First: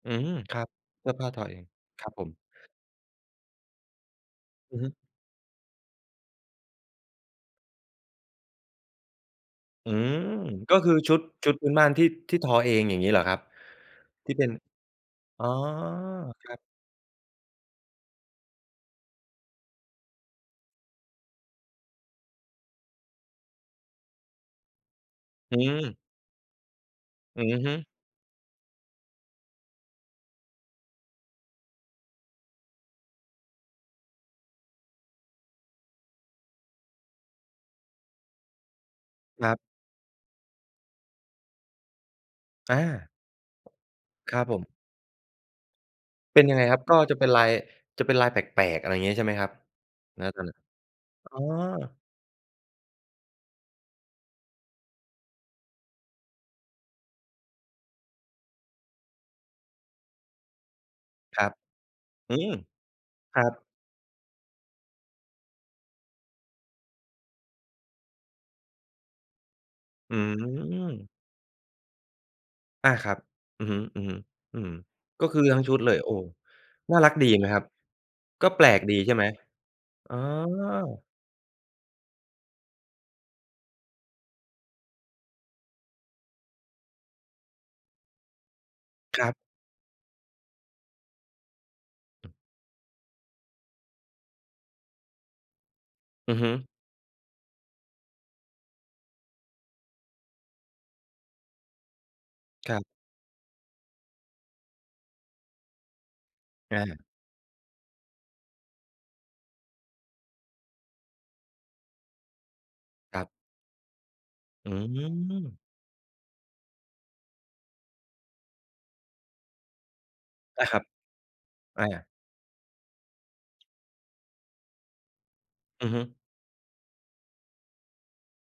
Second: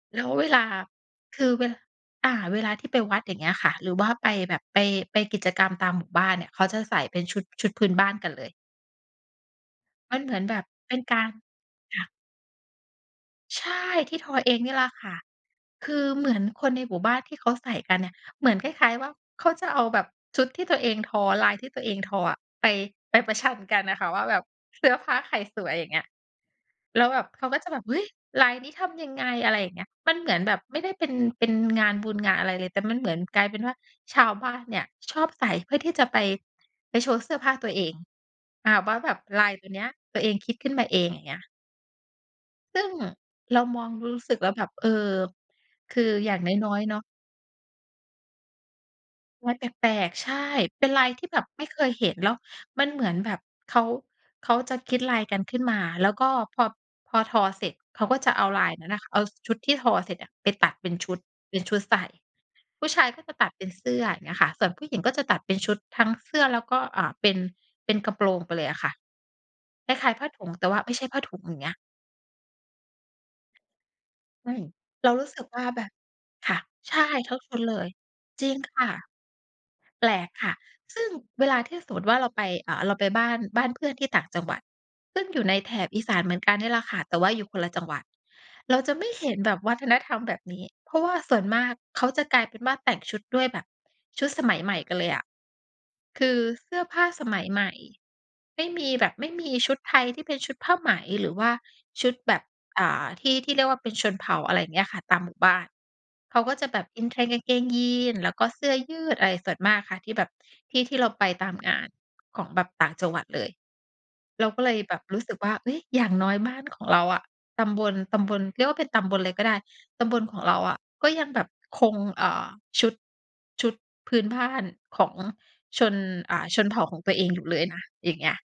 อืแล้ม วเวคลรัา บ เสื้อผ้าคทอือเอเง ว ครับผอม า เวลาที่ไปวัดอย่างเงี้ยค่ะ หรือว่าไปแบบ อไืป อฮึ ไปกิจกรรมตามหมู่บ้านเนี่ย เขาจะใส่เป็นชุด ชุดพื้นบ้านกันเลย อืมม ันเหมือนแบบก็คเปือ็นชกุาด ร ชุดพื้นบ้านคท่ีะ ่ ที่ทอเองอย่างงี้เหรอครับ? ใช่ ที่ททีอ่เป็เอน งนี่ล่ะค่ะ อ๋อ คือเหมือนครับ คนในหมู่บ้านที่เขาใส่กันเนี่ย เหมือนคล้าย ๆ ว่า เขาจะเอาแบบชุดที่ตัวเองทอ ลายที่ตัวเองทออะ ไป ไปประชันกันน่ะค่ะว่าแบบเสื้อผ้าใครอืสวย อย่างม เงี้ย แล้วแบบเอขืาอก็จฮะึ แบบ เฮ้ย ลายนี้ทำยังไง อะไรเงี้ย มันเหมือนแบบไม่ได้เป็น เป็นงานบุญงานอะไรเลย แต่มันเหมือนกลายเป็นว่า ชาวบ้านเนี่ยชอบใส่เพื่อที่จะไป ไปโชว์เสื้อผ้าตัวเอง อา ว่าแบบคลารยับ ตัวเนี้ย ตัวเองคิดขึ้นมาเอง อย่างเงี้ย อซา ึ่งเรามองรู้ รู้คสึรกับแล้วผแบม บ เออ คืออย่เาปง็นยังไงน้คอรัย บ? ๆ กเน็าะ จะเป็นลาย จะเป็นลายแปลก ๆ อะไรอย่างเงี้ย ใช่ไหมครัลบ ายแปลก ณ ๆ ใชตอน่ นั้น? เป็นลายทีอ่๋อ แบบไม่เคยเห็น แล้วมันเหมือนแบบเขา เขาจะคิดลายกันขึ้นมา แล้วก็พอ พอทอเสร็จ เขาก็จะเอาลายนั้นน่ะ เอาชุดที่ทอเสร็จอะไปตัดเป็นชุด ครับ เป็นชุดใส่ อืม ผู้ชายก็จะครตััดเปบ ็นเสื้อ อย่างเงี้ยค่ะ ส่วนผู้หญิงก็จะตัดเป็นชุดทั้งเสื้อแล้วก็ อ่า เป็น เป็นกระโปรงไปเลยอะค่ะ คล้าอย ืๆ ผ้าถุง แต่ว่าไม่ใช่ม ผ้าถุง อย่างเงี้ย อา ครับ อือฮึ ๆ อือฮึ อืม เรารกู็้คสือึกทัว้่งาชุดแบเลบ ย โอ้ ค่ะ ในช่า่ รักดีทุกไหมคครนับ? เลย กจร็ิงแปลคก่ะ ดีใช่ไหม? แปอล๋อ กค่ะ ซึ่งเวลาที่สมมุติว่าเราไป อ่า เราไปบ้าน บ้านเพื่อนที่ต่างจังหวัด ซึ่งอยู่ในแถบอีสานเหมือนกันเนี่ยล่ะค่ะ แต่ว่าอยู่คนละจังหวัด เราจะไม่คเรหั็บ นแบบวัฒนธรรมแบบนี้ เพราะว่าส่วนมากเขาจะกลายเป็นว่า แต่งชุดด้วยแบบชุดสมัยใหม่ไปเลยอะ คอืืออฮึ เสื้อผ้าสมัยใหม่ ไม่มีแบบ ไม่มีชุดไทยที่เป็นชุดผ้าไหม หรือว่าชุดแบบ ครัอบ ่า ที่ ที่เรียกว่าเป็นชนเผ่า อะไรอย่างเงี้ยค่ะ ตามหมู่บ้าน เขาก็จะแอบบ า in trend กางเกงยีน แล้วก็เสื้อยืดอะไรส่วนมากค่ะ ที่แบบ ที่ที่เราไปตามงานของแบบต่างจังหควรััดบ เลย เราก็อืเลยแบบรู้สึกว่า ม เฮ้ย อย่างน้อยบ้านของเราอะ ตำบล ตำบล เรียกว่าเป็นตำบลเลยก็ได้ ตำบลของเรไาด้อคระ ับ ก็ยังแบบอคง า เอ่อ ชุด ชุดพื้นบ้านของชอือน ฮึ อ่า ชนเผ่าของตัวเองอยู่เลยนะ อย่างเงี้ย